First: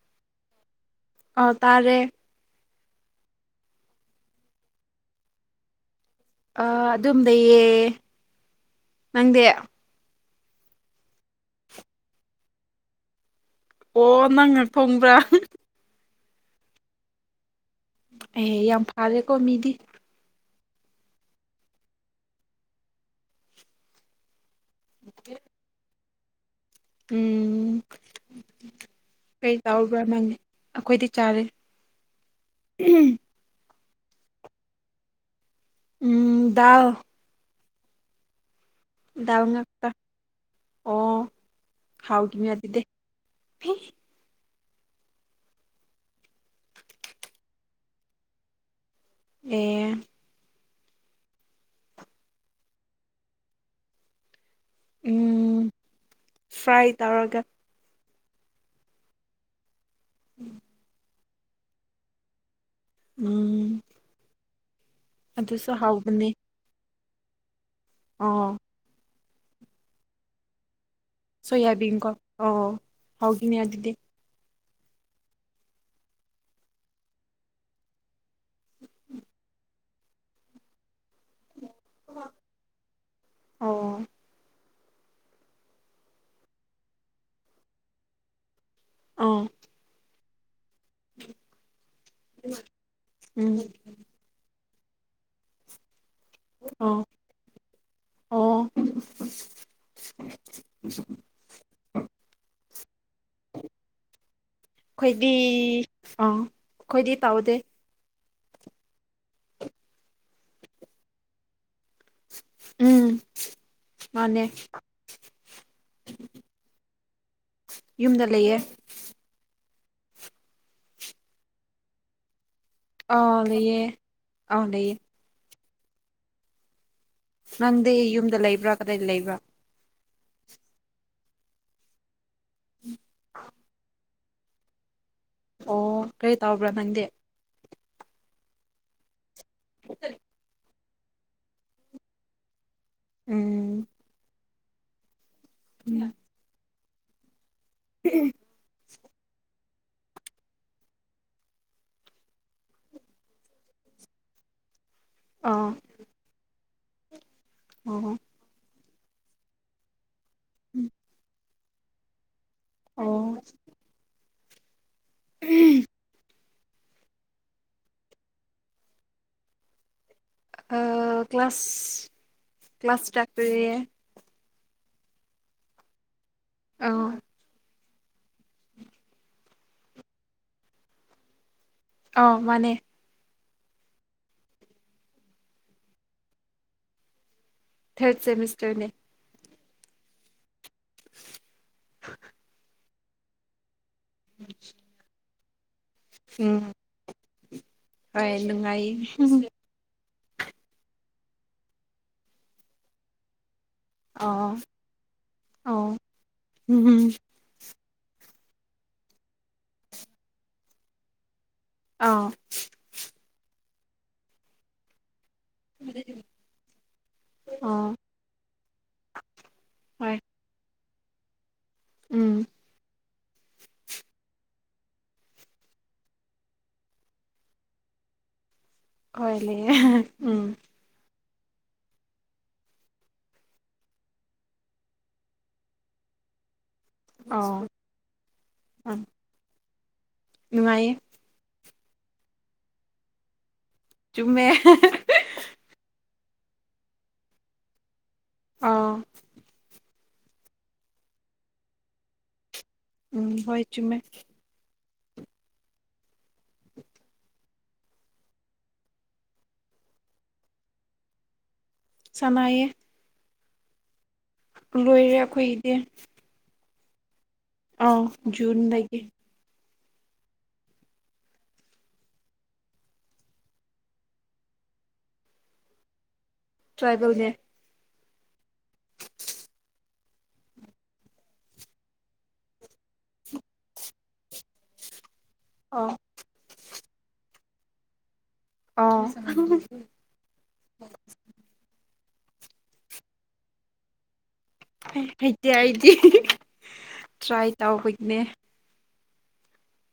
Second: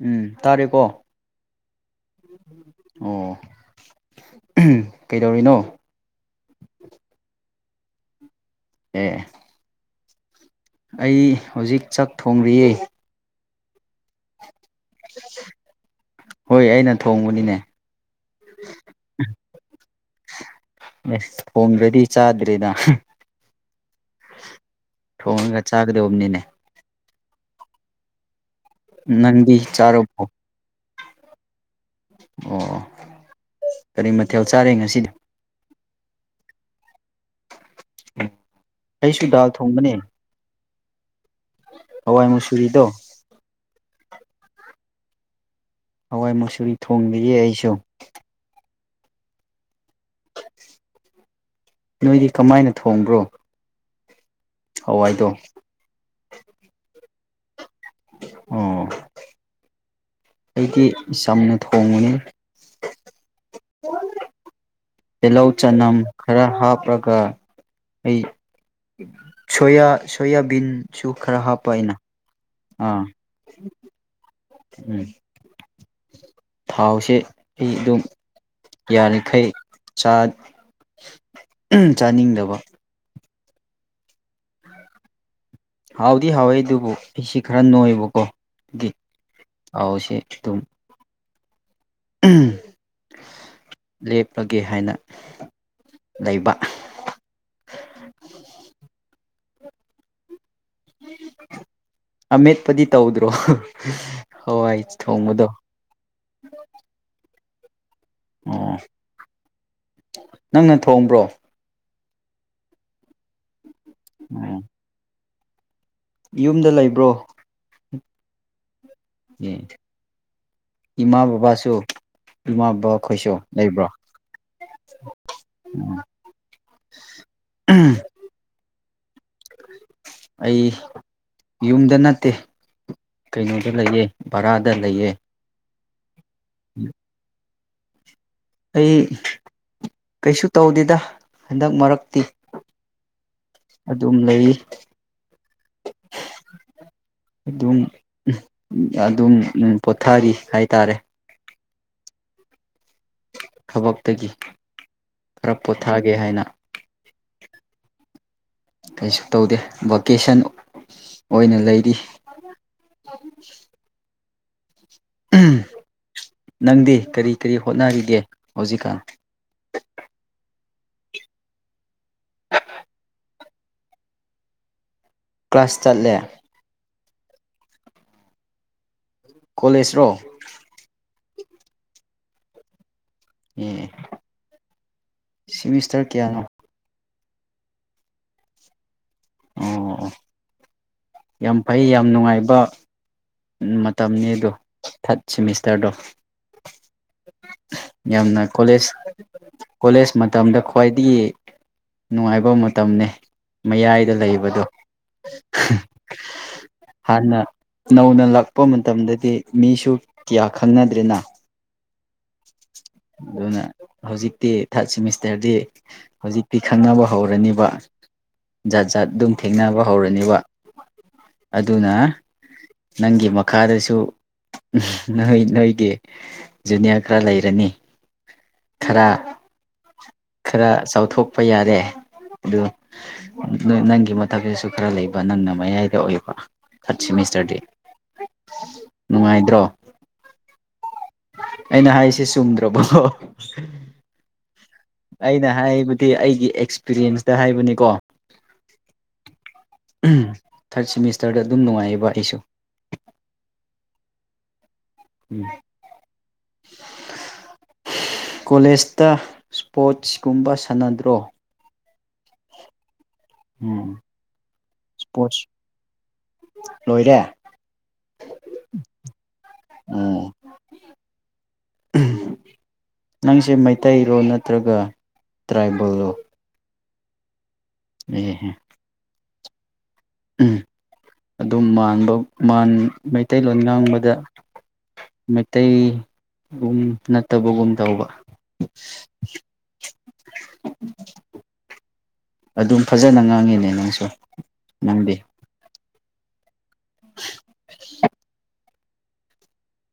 ꯎꯝ ꯇꯥꯔꯦꯀꯣ ꯑ ꯇꯥꯔꯦ ꯑꯣ ꯀꯩꯗꯧꯔꯤꯅꯣ ꯑ ꯑꯗꯨꯝ ꯂꯩꯌꯦ ꯑꯦ ꯅꯪꯗꯤ ꯑꯩ ꯍꯧꯖꯤꯛ ꯆꯥꯛ ꯊꯣꯡꯔꯤꯌꯦ ꯑꯣ ꯅꯪꯅ ꯊꯣꯡꯕ꯭ꯔꯥ ꯍꯣꯏ ꯑꯩꯅ ꯊꯣꯡꯕꯅꯤꯅꯦ ꯑꯦ ꯌꯥꯝ ꯐꯔꯦꯀꯣ ꯃꯤꯗꯤ ꯑꯩꯁ ꯊꯣꯡꯗ꯭ꯔꯗꯤ ꯆꯥꯗ꯭ꯔꯦꯅ [unintelligible] ꯊꯣꯡꯉꯒ ꯆꯥꯒꯗꯧꯕꯅꯤꯅꯦ ꯎꯝ ꯀꯩ ꯅꯪꯗꯤ ꯇꯥꯎꯕ꯭ꯔꯥ ꯆꯥꯔꯕꯣ ꯅꯪꯗꯤ ꯑꯩꯈꯣꯏꯗꯤ ꯆꯥꯔꯦ ꯎ ꯑꯣ [unintelligible] ꯀꯔꯤ ꯃꯊꯦꯜ ꯆꯥꯔꯦ ꯉꯁꯤꯗꯤ ꯎꯝ ꯗꯥꯜ [unintelligible] ꯗꯥꯜ ꯉꯥꯛꯇ ꯑꯣ ꯍꯋꯥꯏ ꯍꯥꯎꯕꯅꯦ ꯑꯗꯨꯗꯤ ꯃꯨꯁꯨꯨꯔꯤꯗꯣ ꯍꯋꯥꯏ ꯃꯨꯆꯨꯔꯤ ꯊꯣꯡꯂꯤꯌꯦ ꯑꯩꯁꯨ ꯑꯦ ꯅꯣꯏꯗꯤ ꯀꯃꯥꯏꯅ ꯊꯣꯡꯕ꯭ꯔꯣ ꯍꯋꯥꯏꯗꯣ ꯎꯝ ꯐ꯭ꯔꯥꯏ ꯇꯧꯔꯒ ꯑꯣ ꯑꯩꯗꯤ ꯆꯝꯅ ꯊꯣꯡꯕꯅꯤ ꯎꯝ ꯇꯤꯜꯍꯧ ꯑꯗꯨꯁꯨ ꯆꯅꯝ ꯍꯥꯎꯕꯅꯦ ꯈꯔ ꯍꯥꯞꯔꯒ ꯑꯩ ꯑꯣ ꯁꯣꯌꯥ ꯁꯣꯌꯥꯕꯤꯟ ꯁꯨ ꯈꯔ ꯍꯥꯞꯄ ꯑꯩꯅ ꯁꯣꯌꯥꯕꯤꯟꯀꯣ ꯑꯣ ꯑꯥ ꯍꯥꯎꯈꯤꯅꯦ ꯑꯗꯨꯗꯤ ꯎꯝ ꯊꯥꯎꯁꯦ ꯑꯩ ꯑꯗꯨꯝ ꯌꯥꯔꯤꯈꯩ ꯆꯥ ꯎꯝ ꯆꯥꯅꯤꯡꯗꯕ ꯑꯣ ꯍꯥꯎꯗꯤ ꯍꯥꯎꯋꯦ ꯑꯗꯨꯕꯨ ꯑꯩꯁꯤ ꯈꯔ ꯅꯣꯏꯕꯀꯣ ꯑꯗꯨꯒꯤ ꯑꯥ ꯍꯥꯎꯁꯦ ꯑꯗꯨꯝ [unintelligible] ꯎꯝ ꯂꯦꯞꯄꯒꯦ ꯍꯥꯏꯅ ꯂꯩꯕ ꯑꯣ ꯑꯣ [unintelligible] ꯑꯃꯦꯠꯄꯗꯤ ꯇꯧꯗ꯭ꯔꯣ [unintelligible] ꯍꯋꯥꯏ ꯑꯩꯈꯣꯏꯗꯤ ꯊꯣꯡꯕꯗꯣ ꯑꯥ ꯑꯩꯈꯣꯏꯗꯤ ꯇꯧꯗꯦ ꯑꯣ ꯅꯪꯅ ꯊꯣꯡꯕ꯭ꯔꯣ ꯎꯝ ꯃꯥꯅꯦ ꯑꯣ ꯌꯨꯝꯗ ꯂꯩꯕ꯭ꯔꯣ ꯌꯨꯝꯗ ꯂꯩꯌꯦ ꯏꯃꯥ ꯕꯥꯕꯥꯁꯨ ꯏꯃꯥ ꯕꯥꯕꯥ ꯈꯣꯏꯁꯨ ꯑꯥ ꯂꯩꯌꯦ ꯂꯩꯕ꯭ꯔꯣ ꯑꯥ ꯂꯩꯌꯦ ꯎꯝ ꯅꯪꯗꯤ ꯌꯨꯝꯗ ꯂꯩꯕ꯭ꯔꯥ ꯀꯗꯥꯏꯗ ꯂꯩꯕ꯭ꯔꯥ ꯑꯩ ꯌꯨꯝꯗ ꯅꯠꯇꯦ ꯀꯩꯅꯣꯗ ꯂꯩꯌꯦ ꯕꯔꯥꯗ ꯂꯩꯌꯦ ꯑꯣ ꯀꯔꯤ ꯇꯧꯕ꯭ꯔꯥ ꯅꯪꯗꯤ ꯑꯩ ꯀꯩꯁꯨ ꯇꯧꯗꯦꯗ ꯍꯟꯗꯛ ꯃꯔꯛꯇꯤ ꯎꯝ ꯑꯗꯨꯝ ꯂꯩ ꯎꯝ ꯑꯗꯨꯝ ꯑꯗꯨꯝ ꯄꯣꯊꯥꯔꯤ ꯍꯥꯏꯇꯥꯔꯦ ꯊꯕꯛꯇꯒꯤ ꯈꯔ ꯑꯥ ꯄꯣꯊꯥꯒꯦ ꯍꯥꯏꯅ ꯑꯣ ꯑꯣ ꯀꯩꯁꯨ ꯇꯧꯗꯦ ꯚꯣꯀꯦꯁꯟ ꯑꯣꯏꯅ ꯂꯩꯔꯤ ꯑꯣ [unintelligible] ꯅꯪꯗꯤ ꯀꯔꯤ ꯀꯔꯤ ꯍꯣꯠꯅꯔꯤꯒꯦ ꯍꯧꯖꯤꯛꯀꯥꯟ ꯑꯥ ꯀ꯭ꯂꯥꯁ ꯀ꯭ꯂꯥꯁ ꯇꯥꯛꯄꯤꯔꯤꯌꯦ ꯀ꯭ꯂꯥꯁ ꯆꯠꯂꯦ ꯑꯥ [inaudible] ꯀꯣꯂꯦꯖꯔꯣ ꯑꯧ ꯃꯅꯦ ꯑꯦ ꯁꯤꯃꯤꯁꯇꯔ ꯀꯌꯥꯅꯣ ꯊꯔꯠ ꯁꯦꯃꯤꯁꯇꯔꯅꯦ ꯑꯣ ꯑꯣ ꯌꯥꯝ ꯐꯩ ꯌꯥꯝ ꯅꯨꯡꯉꯥꯏꯕ ꯃꯇꯝꯅꯤꯗꯣ ꯊꯥꯔ꯭ꯠ ꯁꯦꯃꯤꯁꯇꯔꯗꯣ ꯎꯝ ꯍꯣꯏ ꯌꯥꯝꯅ ꯀꯣꯂꯦꯖ ꯅꯨꯡꯉꯥꯏꯌꯦ ꯀꯣꯂꯦꯖ ꯃꯇꯝꯗ ꯈ꯭ꯋꯥꯏꯗꯒꯤ ꯅꯨꯡꯉꯥꯏꯕ ꯃꯇꯝꯅꯤ ꯃꯌꯥꯏ ꯗ ꯑꯣ ꯂꯩꯕꯗꯣ ꯑꯣ ꯎꯝ ꯍꯥꯟꯅ ꯅꯧꯅ ꯂꯥꯛꯄ ꯃꯇꯝꯗꯗꯤ ꯃꯤꯁꯨ ꯀꯌꯥ ꯈꯪꯅꯗ꯭ꯔꯦꯅ ꯑꯥꯎ ꯑꯗꯨꯅ ꯍꯧꯖꯤꯛꯇꯤ ꯊꯥꯔꯠ ꯁꯤꯃꯤꯁꯇꯔꯗꯤ ꯍꯧꯖꯤꯛꯇꯤ ꯈꯪꯅꯕ ꯍꯧꯔꯅꯤꯕ ꯑꯣ ꯖꯥꯠ ꯖꯥꯠ ꯑꯗꯨꯝ ꯊꯦꯡꯅꯕ ꯍꯣꯏ ꯍꯧꯔꯅꯦꯕ ꯑꯗꯨꯅ ꯎꯝ ꯅꯪꯒꯤ ꯃꯈꯥꯗꯁꯨ ꯅꯣꯏ ꯅꯣꯏꯒꯤ ꯖꯨꯅꯤꯌꯔ ꯈꯔ ꯂꯩꯔꯅꯤ ꯈꯔ ꯍꯣꯢ ꯂꯩꯌꯦ ꯎꯝ ꯈꯔ ꯆꯥꯎꯊꯣꯛꯄ ꯌꯥꯔꯦ ꯑꯗꯨ ꯅꯪꯒꯤ ꯃꯊꯛꯇꯁꯨ ꯈꯔ ꯂꯩꯕ ꯅꯪꯅ ꯃꯌꯥꯏꯗ ꯑꯣꯏꯕ ꯊꯔꯠ ꯁꯦꯃꯤꯁꯇꯔꯗꯤ ꯑꯣ ꯎꯝ ꯅꯨꯡꯉꯥꯏꯗ꯭ꯔꯣ ꯅꯨꯡꯉꯥꯏꯌꯦ ꯑꯩꯅ ꯍꯥꯏꯁꯦ ꯆꯨꯝꯗ꯭ꯔꯕꯣ ꯆꯨꯝꯃꯦ ꯑꯩꯅ ꯍꯥꯏꯕꯗꯤ ꯑꯩꯒꯤ ꯑꯦꯛꯁꯄꯤꯔꯤꯌꯦꯟꯁꯇ ꯍꯥꯏꯕꯅꯤꯀꯣ ꯑꯥ ꯊꯥꯔꯠ ꯁꯦꯃꯤꯁꯇꯔꯗ ꯑꯗꯨꯝ ꯅꯨꯡꯉꯥꯏꯌꯦꯕ ꯑꯩꯁꯨ ꯎꯝ ꯍꯣꯏ ꯆꯨꯃꯦ ꯎꯝ [unintelligible] ꯀꯣꯂꯦꯖꯇ ꯏꯁꯄꯣꯔꯠꯁꯀꯨꯝꯕ ꯁꯥꯟꯅꯗ꯭ꯔꯣ ꯁꯥꯅꯩꯌꯦ ꯎꯝ ꯂꯣꯏꯔꯦ ꯑꯈꯣꯏ ꯏꯁꯄꯣꯔꯠꯁ ꯒꯤꯗꯤ ꯂꯣꯏꯔꯦ ꯑꯧ ꯖꯨꯟ ꯗꯒꯤ ꯑꯣ ꯅꯪꯁꯦ ꯃꯩꯇꯩꯔꯣ ꯅꯠꯇ꯭ꯔꯒ ꯇ꯭ꯔꯥꯏꯕꯦꯜꯔꯣ ꯇ꯭ꯔꯥꯏꯕꯦꯜꯅꯦ ꯑꯦ ꯍꯦ ꯑꯗꯨꯝ ꯃꯥꯟꯕ ꯃꯩꯇꯩꯂꯣꯟ ꯉꯥꯡꯕꯗ ꯑ ꯃꯩꯇꯩꯒꯨꯝ ꯅꯠꯇꯕꯒꯨꯝ ꯇꯧꯕ ꯑꯣ ꯑꯗꯨꯝ ꯐꯖꯅ ꯉꯥꯡꯉꯤꯅꯦ ꯅꯪꯁꯨ ꯅꯪꯗꯤ ꯍꯩꯇꯦ ꯑꯩꯗꯤ ꯇ꯭ꯔꯥꯏ ꯇꯧꯕꯒꯤꯅꯦ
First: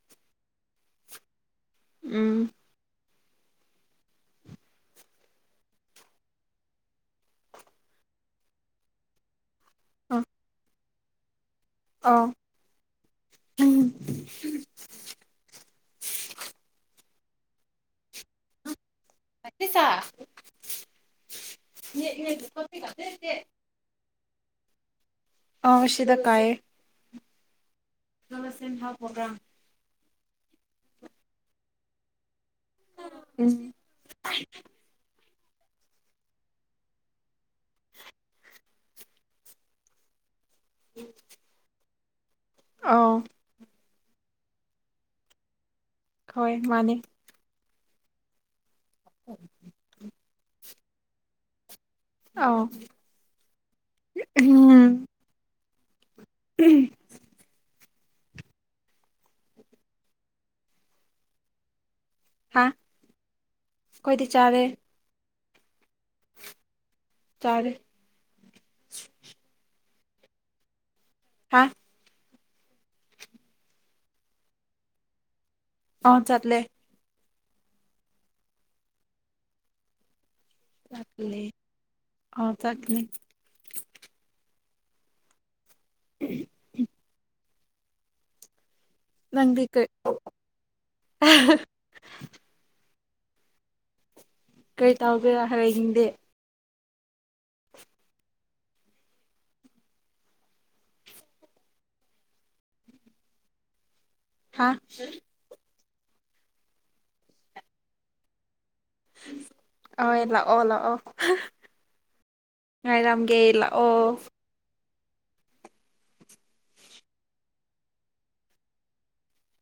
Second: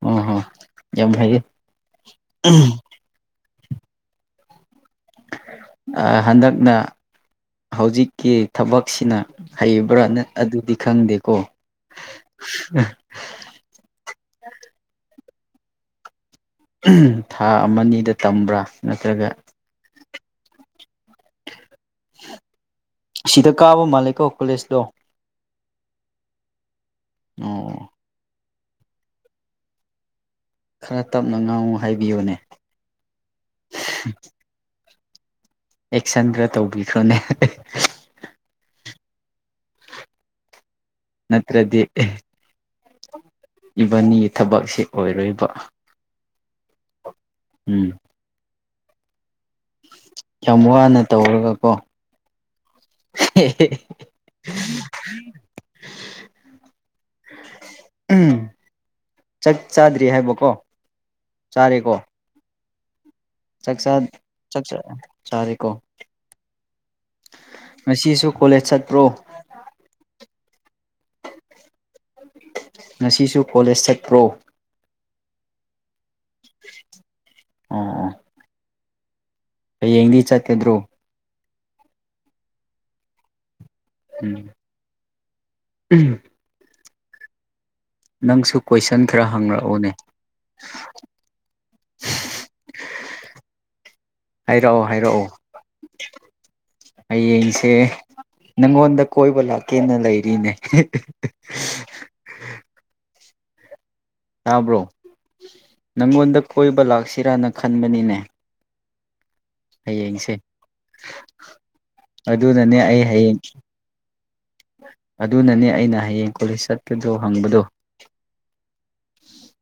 ꯑꯣ ꯍꯣ ꯌꯥꯝ ꯍꯩꯌꯦ ꯎꯝ ꯑꯥ ꯍꯟꯗꯛꯅ ꯍꯧꯖꯤꯛꯀꯤ ꯊꯕꯛꯁꯤꯅ ꯍꯩꯕ꯭ꯔꯥ ꯅꯪ ꯑꯗꯨꯗꯤ ꯈꯪꯗꯦꯀꯣ ꯑꯥꯎ ꯎꯝ ꯎꯝ ꯊꯥ ꯑꯃ ꯑꯅꯤꯗ ꯇꯝꯕ꯭ꯔꯥ ꯅꯠꯇ꯭ꯔꯒ ꯁꯤꯗ [unintelligible] ꯀꯥꯕ ꯃꯥꯂꯦꯀꯣ ꯀꯣꯂꯦꯖ ꯗꯣ ꯑꯥꯎ ꯁꯤꯗꯥ ꯀꯥꯏꯌꯦ ꯑꫭ [unintelligible] ꯈꯔꯥ ꯇꯞꯅ ꯉꯥꯡꯉꯨ ꯍꯥꯏꯕꯤꯌꯨꯅꯦ [unintelligible] ꯑꯦꯛꯁꯟ ꯈꯔ ꯇꯧꯕꯤꯈ꯭ꯔꯣꯅꯦ ꯅꯠꯇ꯭ꯔꯗꯤ ꯑꯥꯎ ꯏꯕꯅꯤꯒꯤ ꯊꯕꯛꯁꯦ ꯑꯣꯏꯔꯣꯏꯕ ꯍꯣꯏ ꯃꯥꯅꯤ ꯎꯝ꯫ [inaudible] ꯑꯃꯨꯛ ꯍꯟꯅ ꯇꯧꯔꯒ ꯀꯣ ꯑꯧ ꯍꯦ ꯍꯦ [unintelligible] ꯎꯝ꯫ ꯎꯝ꯫ ꯆꯥꯛ ꯆꯥꯗ꯭ꯔꯤ ꯍꯥꯏꯕꯀꯣ ꯆꯥꯔꯦꯀꯣ ꯍꯥꯥ ꯆꯥꯛꯆꯥ ꯆꯥꯛꯆꯥ ꯆꯥꯔꯦꯀꯣ ꯆꯥꯔꯦ ꯉꯁꯤꯁꯨ ꯀꯣꯂꯦꯖ ꯆꯠꯄ꯭ꯔꯣ ꯍꯥꯥ ꯉꯁꯤꯁꯨ ꯀꯣꯂꯦꯖ ꯆꯠꯄ꯭ꯔꯣ ꯑꯥ ꯆꯠꯂꯦ ꯑꯣꯡ ꯑꫭꯡ ꯍꯌꯦꯡꯗꯤ ꯆꯠꯀꯗ꯭ꯔꯣ ꯇꯠꯂꯦ ꯑꯣ ꯆꯠꯀꯅꯤ ꯎꯝ ꯎꯝ꯫ [inaudible] ꯅꯪꯁꯨ ꯀꯣꯏꯁꯟ ꯈꯔ ꯅꯪꯗꯤ ꯀꯩ ꯍꯪꯔꯛꯑꯣꯅꯦ [unintelligible] ꯍꯥꯏꯔꯛꯑꯣ ꯀꯩ ꯍꯥꯏꯔꯛꯑꯣ ꯇꯧꯒꯦꯔꯥ ꯍꯌꯦꯡꯗꯤ ꯍꯌꯦꯡꯁꯦ ꯅꯪꯉꯣꯟꯗ ꯀꯣꯏꯕ ꯂꯥꯛꯀꯦꯅ ꯂꯩꯔꯤꯅꯦ꯫ ꯍꯥ ꯇꯥꯕ꯭ꯔꯣ ꯅꯪꯉꯣꯟꯗ ꯀꯣꯏꯕ ꯂꯥꯛꯁꯤꯔꯅ ꯈꯟꯕꯅꯤꯅꯦ꯫ [inaudible] ꯑꯣꯏ ꯍꯌꯦꯡꯁꯦ ꯂꯥꯛꯑꯣ ꯂꯥꯛꯑꯣ ꯑꯗꯨꯅꯅꯦ ꯑꯩ ꯍꯌꯦꯡ ꯉꯥꯏꯔꯝꯒꯦ ꯂꯥꯛꯑꯣ ꯑꯗꯨꯅꯅꯦ ꯑꯩꯅ ꯍꯌꯦꯡ ꯀꯣꯂꯦꯖ ꯆꯠꯄꯗꯣ ꯍꯪꯕꯗꯣ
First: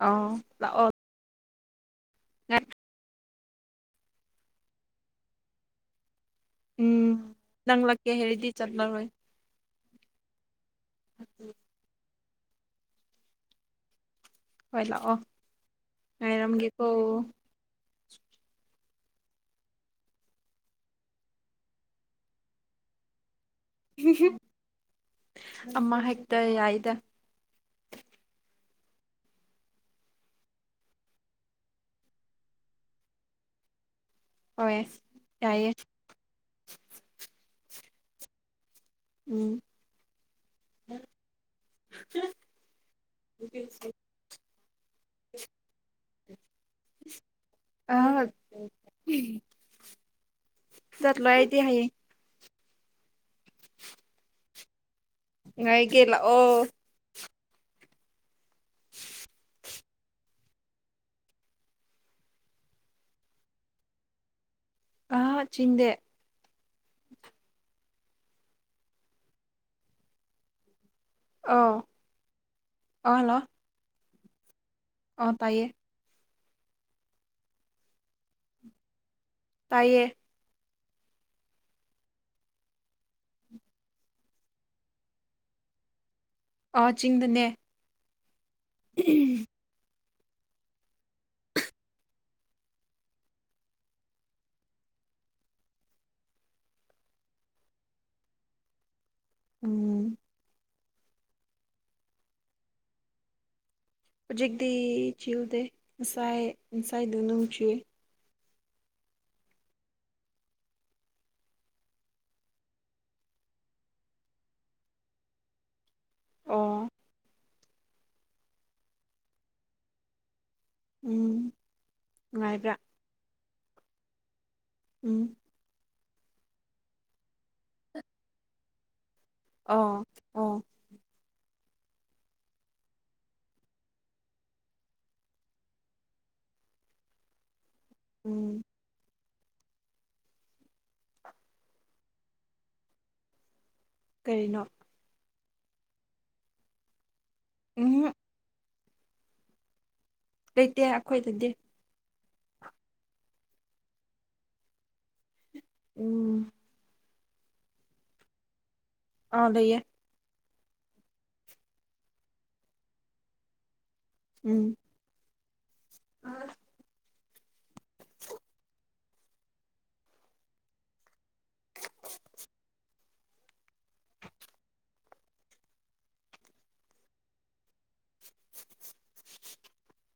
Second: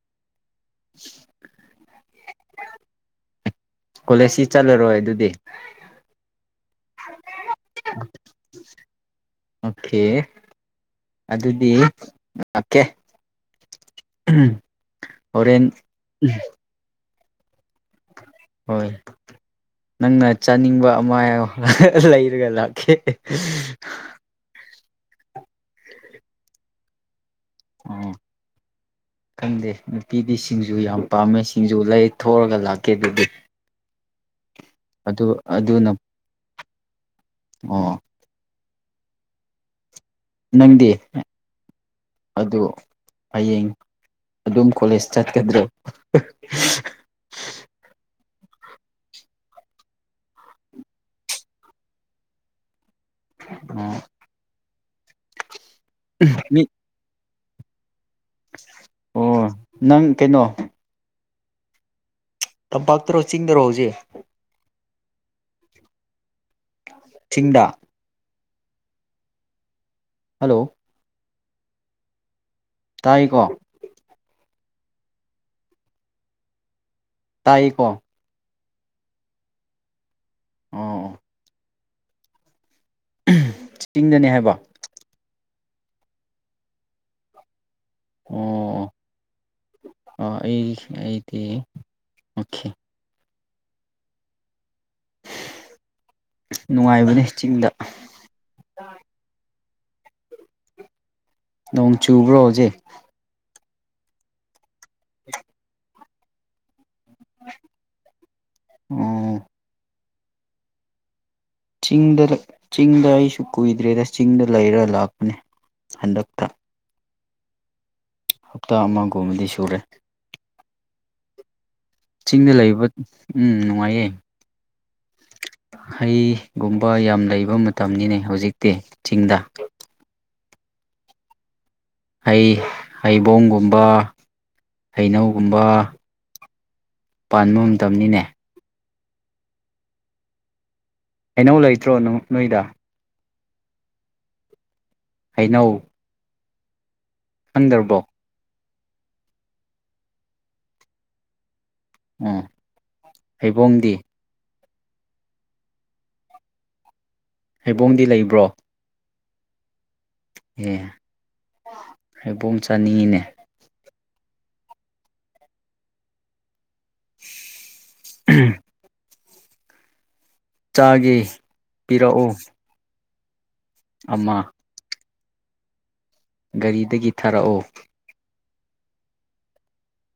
ꯑꯥꯎ ꯂꯥꯛꯑꯣ [unintelligible] ꯀꯣꯂꯦꯖꯁꯤ ꯆꯠꯂꯔꯣꯏ ꯑꯗꯨꯗꯤ ꯎꯝ ꯅꯪ ꯂꯛꯀꯦ ꯍꯥꯏꯔꯗꯤ ꯆꯠꯂꯔꯣꯏ꯫ ꯑꯣꯀꯦ ꯑꯗꯨꯗꯤ ꯂꯥꯛꯀꯦ꯫ ꯍꯣꯔꯦꯟ ꯑꯣ ꯍꯣꯏ ꯅꯪꯅ ꯆꯥꯅꯤꯡꯕ ꯑꯃ ꯍꯥꯏꯌꯣ ꯂꯩꯔꯒ ꯂꯥꯛꯀꯦ꯫ ꯑꯃ ꯍꯦꯛꯇ ꯌꯥꯏꯗ ꯑꯥ ꯈꯪꯗꯦ ꯅꯨꯄꯤꯗꯤ ꯁꯤꯡꯖꯨ ꯌꯥꯝ ꯄꯥꯝꯃꯦ ꯁꯤꯡꯖꯨ ꯂꯩ ꯊꯑꯒ ꯂꯥꯛꯀꯦ ꯑꯗꯨꯗꯤ ꯍꯣꯏ ꯑꯗꯨ ꯌꯥꯏꯌꯦ ꯑꯗꯨꯅ ꯑꯣ ꯎꯝ ꯅꯪꯗꯤ ꯑꯗꯨ ꯍꯌꯦꯡ ꯑꯗꯨꯝ ꯀꯣꯂꯦꯖ ꯆꯠꯀꯗ꯭ꯔꯣ ꯑ ꯆꯠꯂꯣꯏ ꯑꯩꯗꯤ ꯍꯥꯌꯦ ꯎꯝ ꯉꯥꯏꯒꯤ ꯂꯥꯛꯑꯣ ꯃꯤ ꯑꯣ ꯅꯪ ꯀꯩꯅꯣ ꯇꯝꯄꯥꯛꯇꯔꯣ ꯆꯤꯡꯗꯔꯣ ꯍꯧꯖꯤꯛ ꯑ ꯆꯤꯡꯗꯦ ꯆꯤꯡꯗ ꯍꯜꯂꯣ ꯑꯧ ꯇꯥꯏꯑꯀꯣ ꯑ ꯇꯥꯏꯌꯦ ꯇꯥꯏꯑꯀꯣ ꯇꯥꯏꯌꯦ ꯑꯣ ꯑꯣ ꯎꯝ ꯆꯤꯡꯗꯅꯦ ꯍꯥꯏꯕ ꯑ ꯆꯤꯡꯗꯅꯦ ꯑꯣ ꯑꯣ ꯑꯩ ꯑꯩꯗꯤ ꯑꯣꯈꯦ ꯅꯨꯡꯉꯥꯏꯕꯅꯦ ꯆꯤꯡꯗ ꯎꯝ ꯅꯣꯡ ꯆꯨꯕ꯭ꯔꯣ ꯍꯧꯖꯤꯛ ꯍꯧꯖꯤꯛꯇꯤ ꯆꯨꯗꯦ ꯉꯁꯥꯏ ꯉꯁꯥꯏꯗꯣ ꯅꯣꯡ ꯆꯨꯏ ꯑꯣ ꯑꯣ ꯆꯤꯡꯗ ꯆꯤꯡꯗ ꯑꯩꯁꯨ ꯀꯨꯏꯗ꯭ꯔꯦꯗ ꯆꯤꯡꯗ ꯂꯩꯔ ꯂꯥꯛꯄꯅꯦ ꯍꯟꯗꯛꯇ ꯑꯣ ꯍꯞꯇꯥ ꯑꯃꯒꯨꯝꯕꯗꯤ ꯁꯨꯔꯦ ꯎꯝ ꯆꯤꯡꯗ ꯅꯨꯡꯉꯥꯏꯕ꯭ꯔꯥ ꯂꯩꯕ ꯎꯝ ꯅꯨꯡꯉꯥꯏꯌꯦ ꯎꯝ ꯍꯩꯒꯨꯝꯕ ꯌꯥꯝ ꯂꯩꯕ ꯃꯇꯝꯅꯤꯅꯦ ꯍꯧꯖꯤꯛꯇꯤ ꯆꯤꯡꯗ ꯑꯧ ꯑꯣ ꯍꯩ ꯍꯩꯕꯣꯡꯒꯨꯝꯕ ꯍꯩꯅꯧꯒꯨꯝꯕ ꯄꯥꯟꯕ ꯃꯇꯝꯅꯤꯅꯦ ꯎꯝ ꯍꯩꯅꯧ ꯂꯩꯇ꯭ꯔꯣ ꯅꯣꯏꯗ ꯀꯔꯤꯅꯣ ꯍꯩꯅꯧ ꯑꯟꯗ꯭ꯔꯔꯕꯣ ꯎꯝ ꯂꯩꯇꯦ ꯑꯩꯈꯣꯏꯗꯗꯤ ꯑꯣ ꯍꯩꯕꯣꯡꯗꯤ ꯎꯝ ꯍꯩꯕꯣꯡꯗꯤ ꯂꯩꯕ꯭ꯔꯣ ꯑꯥ ꯂꯩꯩꯌꯦ ꯑꯦ ꯍꯩꯕꯣꯡ ꯆꯥꯅꯤꯡꯉꯤꯅꯦ ꯎꯝ ꯑ [inaudible] ꯎꯝ [inaudible] ꯆꯥꯒꯦ ꯄꯤꯔꯛꯑꯣ ꯑꯃ ꯒꯥꯔꯤꯗꯒꯤ ꯊꯥꯔꯛꯑꯣ [inaudible]